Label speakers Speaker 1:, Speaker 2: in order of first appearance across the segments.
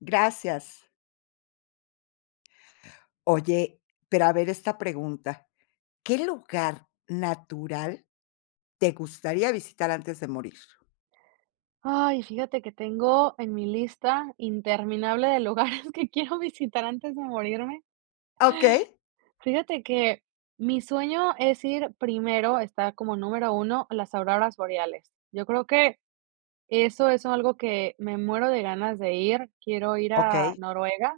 Speaker 1: Gracias. Oye, pero a ver esta pregunta, ¿qué lugar natural te gustaría visitar antes de morir?
Speaker 2: Ay, fíjate que tengo en mi lista interminable de lugares que quiero visitar antes de morirme.
Speaker 1: ¡Okey!
Speaker 2: Fíjate que mi sueño es ir primero, esta como número uno a las auroras boreales. Yo creo que, eso es algo que, me muero de ganas de ir, quiero ir a
Speaker 1: Okey.
Speaker 2: Noruega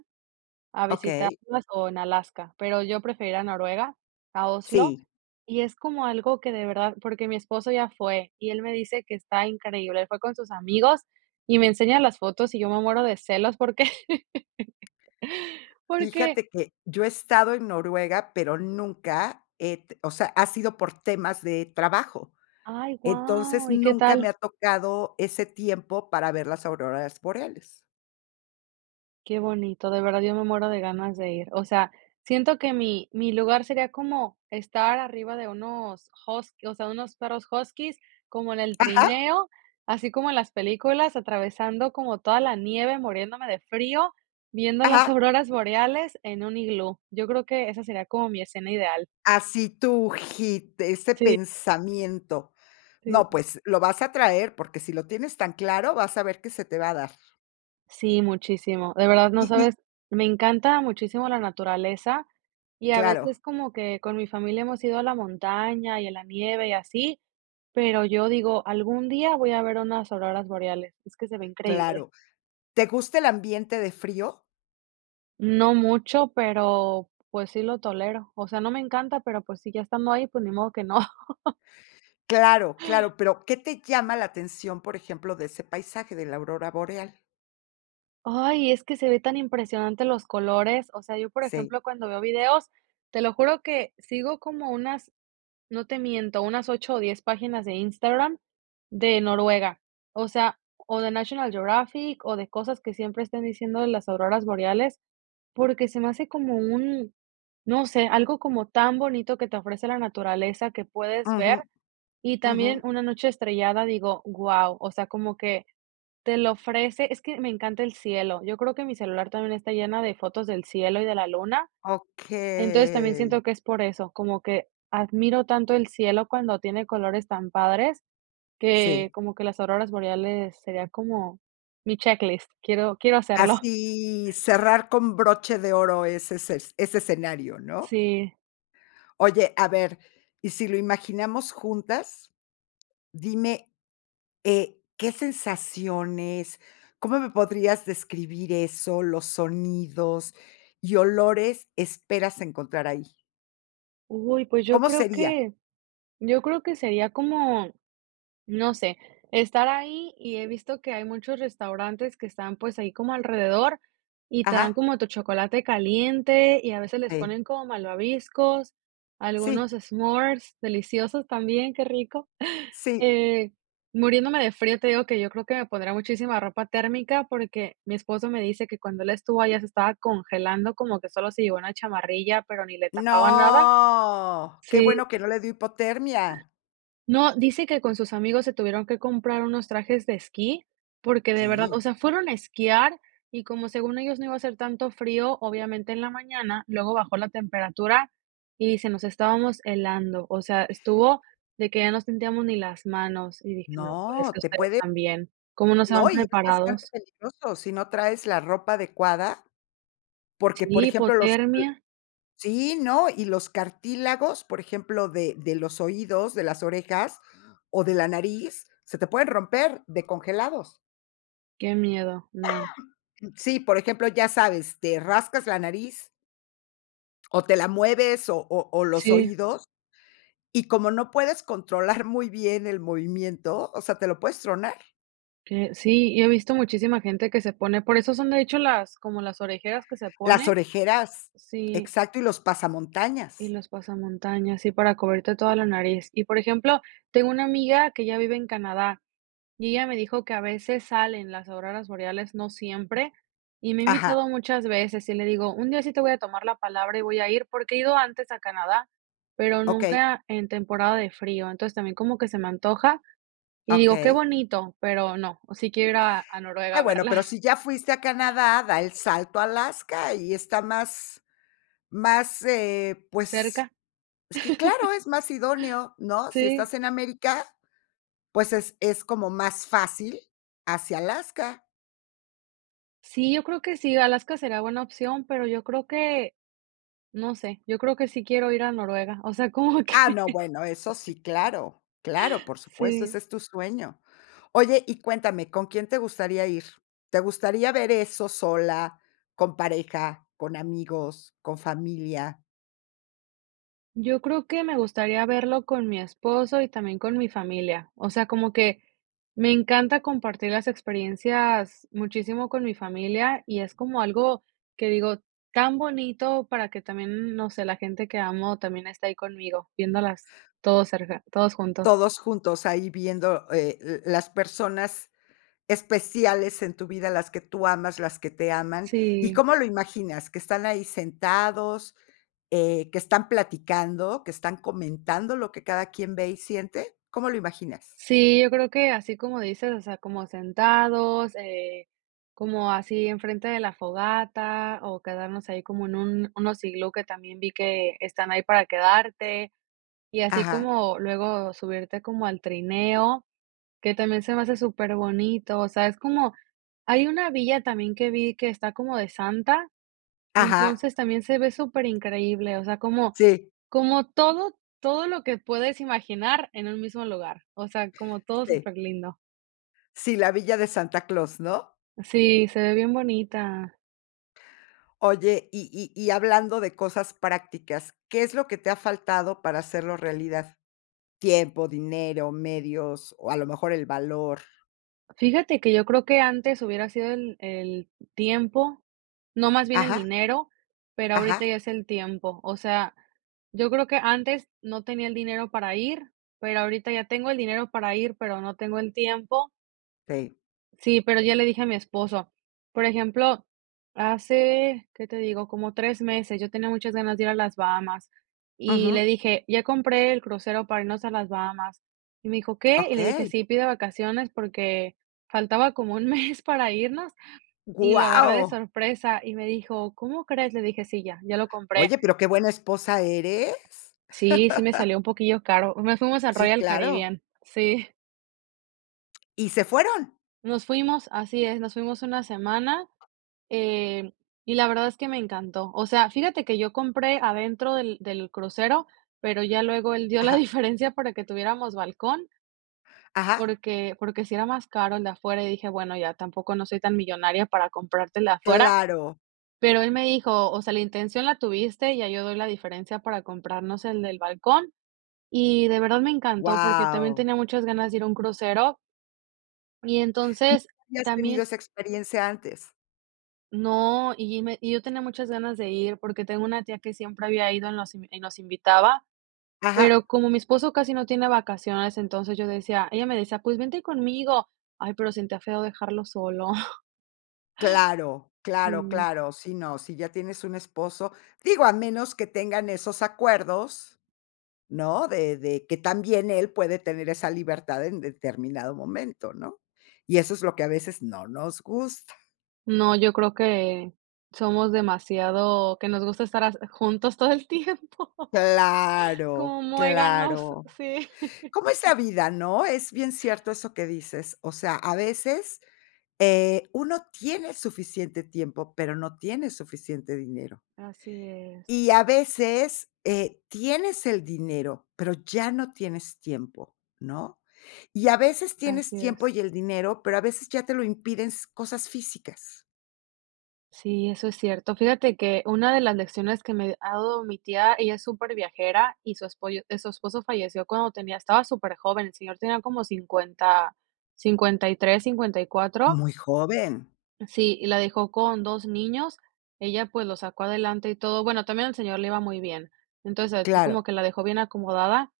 Speaker 2: a
Speaker 1: Okey.
Speaker 2: visitarlas, o en Alaska, pero yo prefiero ir a Noruega, a Oslo.
Speaker 1: Sí.
Speaker 2: Y es como algo que de verdad porque mi esposo ya fue, y él me dice que está increíble, él fue con sus amigos y me enseña las fotos, y yo me muero de celos, porque porque
Speaker 1: Fíjate que yo he estado en Noruega, pero nunca he t o sea, ha sido por temas de trabajo.
Speaker 2: Ay,
Speaker 1: Entonces,
Speaker 2: wao, ¿y qué
Speaker 1: nunca me ha
Speaker 2: tal?
Speaker 1: tocado ese tiempo para ver las auroras boreales.
Speaker 2: Qué bonito, de verdad yo me muero de ganas de ir. O sea, siento que mi mi lugar sería como estar arriba de unos hus o sea, unos perros huskies, como en el
Speaker 1: Ajá.
Speaker 2: trineo, así como en las películas, atravesando como toda la nieve, muriéndome de frío, viendo las
Speaker 1: Ajá.
Speaker 2: auroras boreales en un iglú. Yo creo que esa sería como mi escena ideal.
Speaker 1: Así tú, hit, ese
Speaker 2: Sí.
Speaker 1: pensamiento.
Speaker 2: Sí,
Speaker 1: No,
Speaker 2: sí.
Speaker 1: pues, lo vas a traer, porque si lo tienes tan claro, vas a ver qué se te va a dar.
Speaker 2: Sí, muchísimo. De verdad, no
Speaker 1: Y y
Speaker 2: sabes, me encanta muchísimo la naturaleza, y a
Speaker 1: Claro.
Speaker 2: veces como que, con mi familia hemos ido a la montaña, y a la nieve, y así, pero yo digo: "Algún día voy a ver unas ororas boreales", es que se ve increíble.
Speaker 1: Claro, ¿te gusta el ambiente de frío?
Speaker 2: No mucho, pero, pues, sí lo tolero. O sea, no me encanta, pero, pues, si ya estando ahí, pues, ni modo que no.
Speaker 1: Claro, claro, pero, ¿qué te llama la atención, por ejemplo, de ese paisaje de la aurora boreal?
Speaker 2: ¡Ay! Es que se ve tan impresionante los colores, o sea, yo por
Speaker 1: Sí.
Speaker 2: ejemplo cuando veo videos, te lo juro que sigo como unas, no te miento, unas 8 o 10 páginas de Instagram de Noruega, o sea o de National Geographic o de cosas que siempre estén diciendo de las auroras boreales, porque se me hace como un, no sé, algo como tan bonito que te ofrece la naturaleza, que puedes ver,
Speaker 1: Ujú.
Speaker 2: y también
Speaker 1: Ujú.
Speaker 2: una noche estrellada, digo, guau, o sea, como que te lo ofrece, es que me encanta el cielo, yo creo que mi celular también está lleno de fotos del cielo y de la luna, entonces, también
Speaker 1: Okey.
Speaker 2: siento que es por eso, como que admiro tanto el cielo cuando tiene colores tan padres que
Speaker 1: Sí.
Speaker 2: como que las auroras boreales sería como mi checklist, quiero quiero hacerlo.
Speaker 1: Así, cerrar con broche de oro ese esces ese escenario, ¿no?
Speaker 2: Sí.
Speaker 1: Oye, a ver, ¿y si lo imaginamos juntas? Dime, eh, ¿qué sensaciones? ¿Cómo me podrías describir eso? Los sonidos y olores esperas encontrar ahí.
Speaker 2: Uy, pues yo
Speaker 1: ¿Cómo
Speaker 2: creo
Speaker 1: sería?
Speaker 2: que, yo creo que sería como, no sé, estar ahí y he visto que hay muchos restaurantes que están, pues, ahí como alrededor y te dan
Speaker 1: Ajá.
Speaker 2: como tu chocolate caliente y a veces les
Speaker 1: Te
Speaker 2: ponen como malvaviscos,
Speaker 1: Sí.
Speaker 2: algunos s'mores, deliciosos también, qué rico.
Speaker 1: Sí.
Speaker 2: Eh, muriéndome de frío te digo que, yo creo que me pondré muchísima ropa térmica porque, mi esposo me dice que cuando él estuvo allá se estaba congelando, como que solo se llevó una chamarrilla, pero ni le tapaba nada.
Speaker 1: No, qué
Speaker 2: Sí.
Speaker 1: bueno que no le dio hipotermia.
Speaker 2: No, dice que con sus amigos se tuvieron que comprar unos trajes de esquí, porque de verdad,
Speaker 1: Sí.
Speaker 2: o sea, fueron a esquiar, y como según ellos no iba a hacer tanto frío, obviamente, en la mañana, luego bajó la temperatura, y dice: "Nos estábamos helando". O sea, estuvo de que ya no sentíamos ni las manos, y dije: "No, pues, es
Speaker 1: No,
Speaker 2: que
Speaker 1: te
Speaker 2: ustedes
Speaker 1: puede
Speaker 2: también, ¿cómo no se van
Speaker 1: No, y es bastante
Speaker 2: preparados?"
Speaker 1: peligroso, si no traes la ropa adecuada, porque, por
Speaker 2: Sí,
Speaker 1: ejemplo, los l
Speaker 2: hipotermia.
Speaker 1: sí, ¿no?, y los cartílagos, por ejemplo, de de los oídos, de las orejas, o de la nariz, se te pueden romper de congelados.
Speaker 2: Qué miedo, no.
Speaker 1: Sí, por ejemplo, ya sabes, te rascas la nariz. O te la mueves o o o los
Speaker 2: Sí.
Speaker 1: oídos, y como no puedes controlar muy bien el movimiento, o sea, ¿te lo puedes tronar?
Speaker 2: Que sí, yo he visto muchísima gente que se pone por eso son de hecho, las como las orejeras que se
Speaker 1: Las
Speaker 2: ponen.
Speaker 1: orejeras,
Speaker 2: Sí.
Speaker 1: exacto, y los
Speaker 2: Y
Speaker 1: pasamontañas.
Speaker 2: los pasamontañas, sí para cubrirte toda la nariz. Y por ejemplo, tengo una amiga que ella vive en Canadá, y ella me dijo que a veces salen las auroras boreales, no siempre, y me ha invitado
Speaker 1: Ajá.
Speaker 2: muchas veces, y le digo: "Un día sí te voy a tomar la palabra y voy a ir", porque he ido antes a Canadá, pero
Speaker 1: Okey.
Speaker 2: nunca en temporada de frío. Entonces, también como que se me antoja, y digo: "Qué
Speaker 1: Okey.
Speaker 2: bonito, pero no". Sí quiero ir a a Noruega
Speaker 1: Ah,
Speaker 2: a
Speaker 1: bueno,
Speaker 2: verlas.
Speaker 1: pero si ya fuiste a Canadá, da el salto a Alaska y está más más, eh, pues,
Speaker 2: Cerca.
Speaker 1: es que claro, es más idóneo, ¿no?, si
Speaker 2: Sí.
Speaker 1: estás en América, pues, es es como más fácil hacia Alaska.
Speaker 2: Sí, yo creo que sí, Alaska será buena opción, pero yo creo que, no sé, yo creo que sí quiero ir a Noruega. O sea, como
Speaker 1: Ah,
Speaker 2: que
Speaker 1: no, bueno, eso sí, claro, claro, por supuesto,
Speaker 2: sí.
Speaker 1: ese es tu sueño. Oye, y cuéntame, ¿con quién te gustaría ir? ¿Te gustaría ver eso sola, con pareja, con amigos, con familia?
Speaker 2: Yo creo que me gustaría verlo con mi esposo y también con mi familia, o sea, como que, me encanta compartir las experiencias muchísimo con mi familia, y es como algo que, digo, tan bonito para que también, no sé, la gente que amo también esté ahí conmigo viéndolas todos cerca, todos juntos.
Speaker 1: Todos juntos ahí viendo, eh, l las personas especiales en tu vida, las que tú amas, las que te aman. Y,
Speaker 2: Sí.
Speaker 1: ¿cómo lo imaginas?, ¿qué están ahí sentados?, eh, ¿qué están platicando?, ¿que están comentando lo que cada quien ve y siente? ¿Cómo lo imaginas?
Speaker 2: Sí, yo creo que, así como dices, o sea, como sentados, eh, como así enfrente de la fogata, o quedarnos ahí como en un unos iglú que también vi que están ahí para quedarte. Y así
Speaker 1: Ajá.
Speaker 2: como luego subirte como al trineo, que también se me hace súper bonito, o sea, es como hay una villa también que vi que está como de Santa,
Speaker 1: Ajá.
Speaker 2: entonces también se ve súper increíble, o sea, como
Speaker 1: Sí.
Speaker 2: como todo todo lo que puedes imaginar en un mismo lugar, o sea, como todo
Speaker 1: Sí.
Speaker 2: súper lindo.
Speaker 1: Sí, la Villa de Santa Claus, ¿no?
Speaker 2: Sí, se ve bien bonita.
Speaker 1: Oye, y y y hablando de cosas prácticas, ¿qué es lo que te ha faltado para hacerlo realidad? ¿Tiempo, dinero, medios, o, a lo mejor, el valor?
Speaker 2: Fíjate que yo creo que antes hubiera sido el el tiempo, no más bien el
Speaker 1: Ajá.
Speaker 2: dinero, pero ahorita
Speaker 1: Ajá.
Speaker 2: ya es el tiempo, o sea, yo creo que antes no tenía el dinero para ir, pero ahorita ya tengo el dinero para ir, pero no tengo el tiempo.
Speaker 1: Sí.
Speaker 2: Sí, pero ya le dije a mi esposo. Por ejemplo, hace, ¿qué te digo? Como 3 meses, yo tenía muchas ganas de ir a las Bahamas, y
Speaker 1: Ujú.
Speaker 2: le dije: "Ya compré el crucero para irnos a las Bahamas". Y me dijo: "¿Qué?" Y le dije:
Speaker 1: Okey.
Speaker 2: "Sí, pide vacaciones", porque faltaba como 1 mes para irnos, y lo agarré de
Speaker 1: ¡Guau!
Speaker 2: sorpresa, y me dijo: "¿Cómo crees?" Le dije: "Sí, ya, ya lo compré".
Speaker 1: Oye, pero qué buena esposa eres.
Speaker 2: Sí, sí me salió un poquillo caro. Nos fuimos al
Speaker 1: Sí,
Speaker 2: Royal
Speaker 1: claro.
Speaker 2: Caribbean. Sí.
Speaker 1: ¿Y se fueron?
Speaker 2: Nos fuimos, así es, nos fuimos 1 semana, em, y la verdad es que me encantó. O sea, fíjate que yo compré adentro del del crucero, pero ya luego él dio la
Speaker 1: Ajá.
Speaker 2: diferencia para que tuviéramos balcón.
Speaker 1: Ajá.
Speaker 2: Porque porque sí era más caro el de afuera, y dije: "Bueno, ya tampoco no soy tan millonaria, para comprarte el de afuera",
Speaker 1: Claro.
Speaker 2: pero él me dijo: "O sea, la intención la tuviste, ya yo doy la diferencia para comprarnos el del balcón", y de verdad me encantó, porque también
Speaker 1: ¡Guau!
Speaker 2: tenía muchas ganas de ir a un crucero. Y,
Speaker 1: M
Speaker 2: entonces,
Speaker 1: ¿Ya has tenido
Speaker 2: también
Speaker 1: esa experiencia antes?
Speaker 2: No, y y me y yo tenía muchas ganas de ir, porque tengo una tía que siempre había ido, nos in y nos invitaba.
Speaker 1: Ajá.
Speaker 2: Pero como mi esposo casi no tiene vacaciones, entonces yo decía ella me decía: "Pues, vente conmigo". Ay, pero siente feo dejarlo solo.
Speaker 1: Claro, claro,
Speaker 2: Sí.
Speaker 1: claro. Sí, no. Si ya tienes un esposo, digo, a menos que tengan esos acuerdos, ¿no?, de de que también él puede tener esa libertad en determinado momento, ¿no?, y eso es lo que a veces no nos gusta.
Speaker 2: No, yo creo que somos demasiado, que nos gusta estar as juntos todo el tiempo, como
Speaker 1: Claro,
Speaker 2: muéganos,
Speaker 1: claro.
Speaker 2: sí.
Speaker 1: ¿Cómo es la vida, no? Es bien cierto eso que dices, o sea, a veces, eh, uno tiene suficiente tiempo, pero no tiene suficiente dinero.
Speaker 2: Así es.
Speaker 1: Y a veces, eh, tienes el dinero, pero ya no tienes tiempo, ¿no? Y a veces tienes
Speaker 2: Así
Speaker 1: tiempo
Speaker 2: es.
Speaker 1: y el dinero, pero a veces ya te lo impiden s cosas físicas.
Speaker 2: Sí, eso es cierto, fíjate que una de las lecciones que me ha dado mi tía, ella es súper viajera y su esposo y su esposo falleció cuando tenía estaba súper joven, el señor tenía como 50, 53, 54.
Speaker 1: Muy joven.
Speaker 2: Sí, y la dejó con 2 niños, ella, pues, los sacó adelante y todo, bueno, también al señor le iba muy bien. Entonces, así como
Speaker 1: Claro.
Speaker 2: que la dejó bien acomodada,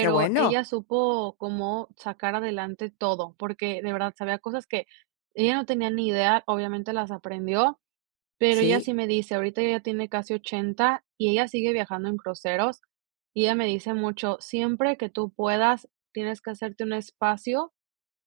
Speaker 1: Qué bueno.
Speaker 2: ella supo cómo sacar adelante todo, porque de verdad sabía cosas que ella no tenía ni idea, obviamente las aprendió, pero ella
Speaker 1: ¿Sí?
Speaker 2: sí me dice. Ahorita ella tiene casi 80, y ella sigue viajando en cruceros, y ella me dice mucho: "Siempre que tú puedas tienes que hacerte un espacio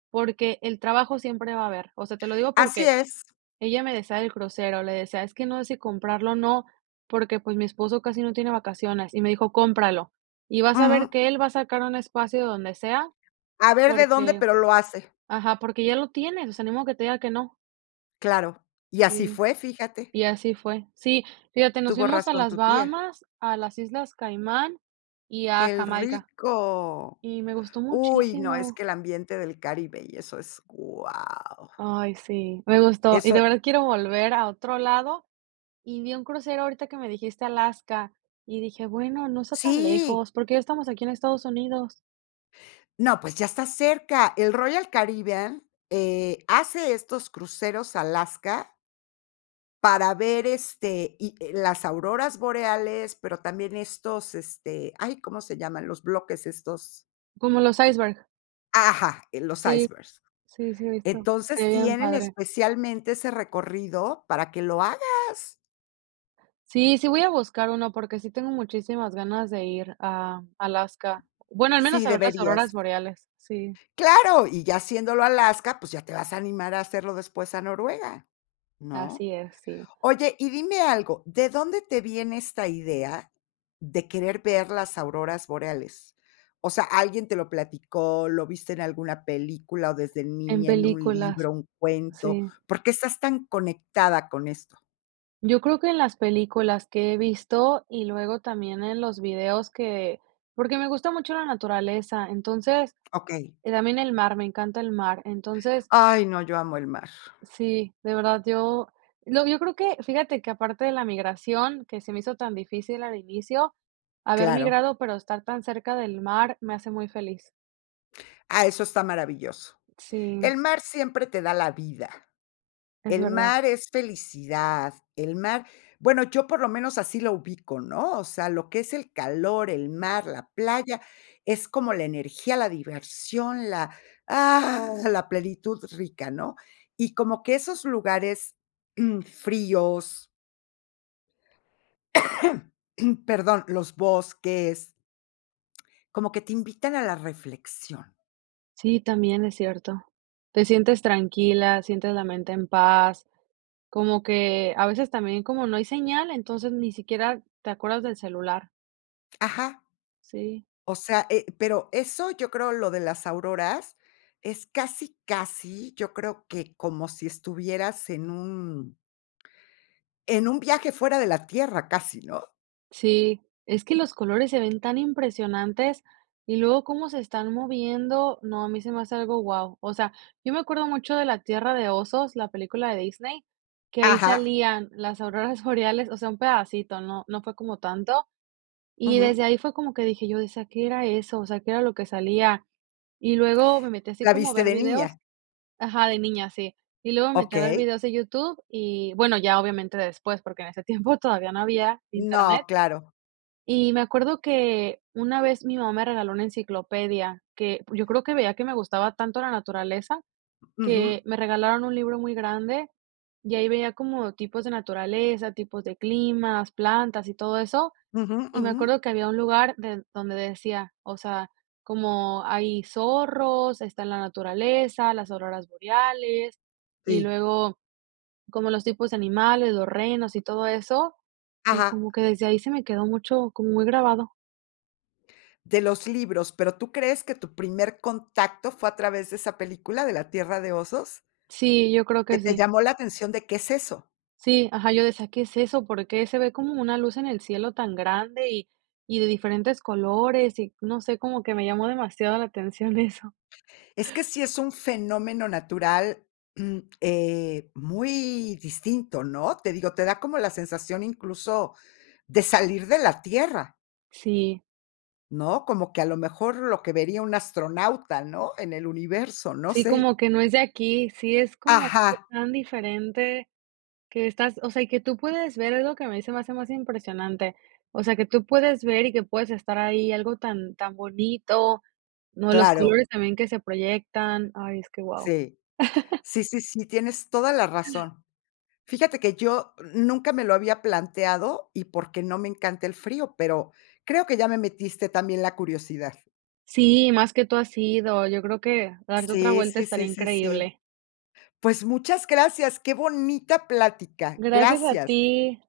Speaker 2: porque el trabajo siempre va a haber", o sea, te lo digo
Speaker 1: Así
Speaker 2: porque
Speaker 1: es.
Speaker 2: ella me decía del crucero, le decía: "Es que no sé si comprarlo, o, no, porque, pues, mi esposo casi no tiene vacaciones", y me dijo: "Cómpralo, y vas a ver
Speaker 1: Ujú.
Speaker 2: que él va a sacar un espacio de donde sea,
Speaker 1: A ver de dónde,
Speaker 2: porque",
Speaker 1: pero lo hace.
Speaker 2: ajá, "Porque ya lo tienes, o sea, ni modo que te diga que no".
Speaker 1: Claro, y así
Speaker 2: Sí,
Speaker 1: fue, fíjate.
Speaker 2: y así fue. Sí, fíjate, nos
Speaker 1: Tuvo
Speaker 2: fuimos a
Speaker 1: razón
Speaker 2: las
Speaker 1: tu tía.
Speaker 2: Bahamas, a las Islas Caimán y a
Speaker 1: ¡Qué
Speaker 2: Jamaica.
Speaker 1: rico!
Speaker 2: Y me gustó
Speaker 1: Uy, no, es
Speaker 2: muchísimo.
Speaker 1: que el ambiente del Caribe y eso, es wao.
Speaker 2: Ay, sí, me gustó, y
Speaker 1: Eso.
Speaker 2: de verdad quiero volver a otro lado, y vi un crucero ahorita que me dijiste Alaska y dije: "Bueno, no está tan
Speaker 1: Sí.
Speaker 2: lejos, porque ya estamos aquí en Estados Unidos".
Speaker 1: No, pues, ya estás cerca, el Royal Caribbean, eh, hace estos cruceros a Alaska para ver, este, y, eh, las auroras boreales, pero también estos, este, ay, ¿cómo se llaman?, los bloques estos
Speaker 2: Como los iceberg.
Speaker 1: Ajá, eh, los
Speaker 2: Sí,
Speaker 1: icebergs,
Speaker 2: sí, sí, he visto, se
Speaker 1: entonces,
Speaker 2: ve bien
Speaker 1: tienen
Speaker 2: padre.
Speaker 1: especialmente ese recorrido para que lo hagas.
Speaker 2: Sí, sí voy a buscar uno porque sí tengo muchísimas ganas de ir a Alaska, bueno, al menos
Speaker 1: Sí,
Speaker 2: a ver las auroras
Speaker 1: deberías.
Speaker 2: boreales, sí.
Speaker 1: Claro, y ya haciéndolo a Alaska, pues, ya te vas a animar a hacerlo después a Noruega, ¿no?
Speaker 2: Así es, sí.
Speaker 1: Oye, y dime algo, ¿de dónde te viene esta idea de querer ver las auroras boreales?, o sea, ¿alguien te lo platicó, lo viste en alguna película, o desde
Speaker 2: En
Speaker 1: niña, en un
Speaker 2: películas,
Speaker 1: libro, un cuento?
Speaker 2: sí.
Speaker 1: ¿Por qué estás tan conectada con esto?
Speaker 2: Yo creo que en las películas que he visto, y luego también en los videos que porque me gusta mucho la naturaleza. Entonces,
Speaker 1: Okey.
Speaker 2: también el mar, me encanta el mar, entonces
Speaker 1: Ay, no, yo amo el mar.
Speaker 2: Sí, de verdad yo lo yo creo que fíjate que, aparte de la migración que se me hizo tan difícil al inicio, haber
Speaker 1: Claro.
Speaker 2: migrado, pero estar tan cerca del mar me hace muy feliz.
Speaker 1: Ah, eso está maravilloso,
Speaker 2: Sí.
Speaker 1: el mar siempre te da la vida,
Speaker 2: Es
Speaker 1: el
Speaker 2: verdad.
Speaker 1: mar es felicidad, el mar, bueno, yo por lo menos así lo ubico, ¿no?, o sea, lo que es el calor, el mar, la playa, es como la energía, la diversión, la, la plenitud rica, ¿no?, y como que esos lugares, mm, fríos. Perdón, los bosques como que te invitan a la reflexión.
Speaker 2: Sí, también es cierto, te sientes tranquila, sientes la mente en paz, como que a veces también como no hay señal, entonces ni siquiera te acuerdas del celular.
Speaker 1: Ajá.
Speaker 2: Sí.
Speaker 1: O sea, eh, pero eso, yo creo, lo de las auroras, es casi casi, yo creo que como si estuvieras en un en un viaje fuera de la tierra casi, ¿no?
Speaker 2: Sí, es que los colores se ven tan impresionantes y luego cómo se están moviendo, no, a mí se me hace algo, guau, o sea, yo me acuerdo mucho de La Tierra de Osos, la película de Disney, que ahí
Speaker 1: Ajá.
Speaker 2: salían las auroras boreales, o sea, un pedacito, no no fue como tanto, y
Speaker 1: Ujú.
Speaker 2: desde ahí fue como que dije yo, decía: "¿Qué era eso?", o sea, qué era lo que salía, y luego me metí así
Speaker 1: ¿La
Speaker 2: como a
Speaker 1: viste
Speaker 2: ver
Speaker 1: de
Speaker 2: videos
Speaker 1: niña?
Speaker 2: ajá, de niña, sí, y luego me metí a ver
Speaker 1: Okey.
Speaker 2: videos de YouTube y bueno, ya obviamente después, porque en ese tiempo todavía no había Internet.
Speaker 1: No, claro.
Speaker 2: Y me acuerdo que una vez mi mamá me regaló una enciclopedia, que, yo creo que veía que me gustaba tanto la naturaleza,
Speaker 1: Ujú.
Speaker 2: que me regalaron un libro muy grande y ahí veía como tipos de naturaleza, tipos de climas, plantas y todo eso,
Speaker 1: Ujú,
Speaker 2: y me
Speaker 1: ujú.
Speaker 2: acuerdo que había un lugar den donde decía, o sea, como hay zorros, está en la naturaleza, las auroras boreales, y
Speaker 1: Sí.
Speaker 2: luego como los tipos de animales, los renos y todo eso, y
Speaker 1: Ajá.
Speaker 2: como que desde ahí se me quedó mucho, como muy grabado.
Speaker 1: De los libros, pero ¿tú crees que tu primer contacto fue a través de esa película de la Tierra de osos?
Speaker 2: Sí, yo creo
Speaker 1: Que
Speaker 2: que
Speaker 1: te
Speaker 2: sí.
Speaker 1: llamó la atención de qué es eso.
Speaker 2: Sí, ajá, yo decía: "¿Qué es eso? ¿Por qué se ve como una luz en el cielo tan grande y y de diferentes colores?", y no sé, como que me llamó demasiado la atención eso.
Speaker 1: Es que sí es un fenómeno natural, mm, eh, muy distinto, ¿no?, te digo, te da como la sensación incluso de salir de la tierra.
Speaker 2: Sí.
Speaker 1: ¿No?, como que a lo mejor lo que vería un astronauta, ¿no?, en el universo, no
Speaker 2: Sí,
Speaker 1: sé.
Speaker 2: como que no es de aquí, sí, es como
Speaker 1: Ajá.
Speaker 2: tan diferente que estás, o sea, y que tú puedes ver, es lo que a mí se me hace más impresionante, o sea, que tú puedes ver y que puedes estar ahí, algo tan tan bonito, no, los
Speaker 1: Claro.
Speaker 2: colores también que se proyectan, ay es que wao.
Speaker 1: Sí. Sí, sí, sí, tienes toda la razón, fíjate que yo nunca me lo había planteado y porque no me encanta el frío, pero creo que ya me metiste también la curiosidad.
Speaker 2: Sí, más que tú has ido, yo creo que, darte otra
Speaker 1: Sí,
Speaker 2: vuelta
Speaker 1: sí,
Speaker 2: estaría
Speaker 1: sí, sí, sí,
Speaker 2: increíble.
Speaker 1: pues muchas gracias, qué bonita plática,
Speaker 2: Gracias a
Speaker 1: gracias.
Speaker 2: ti.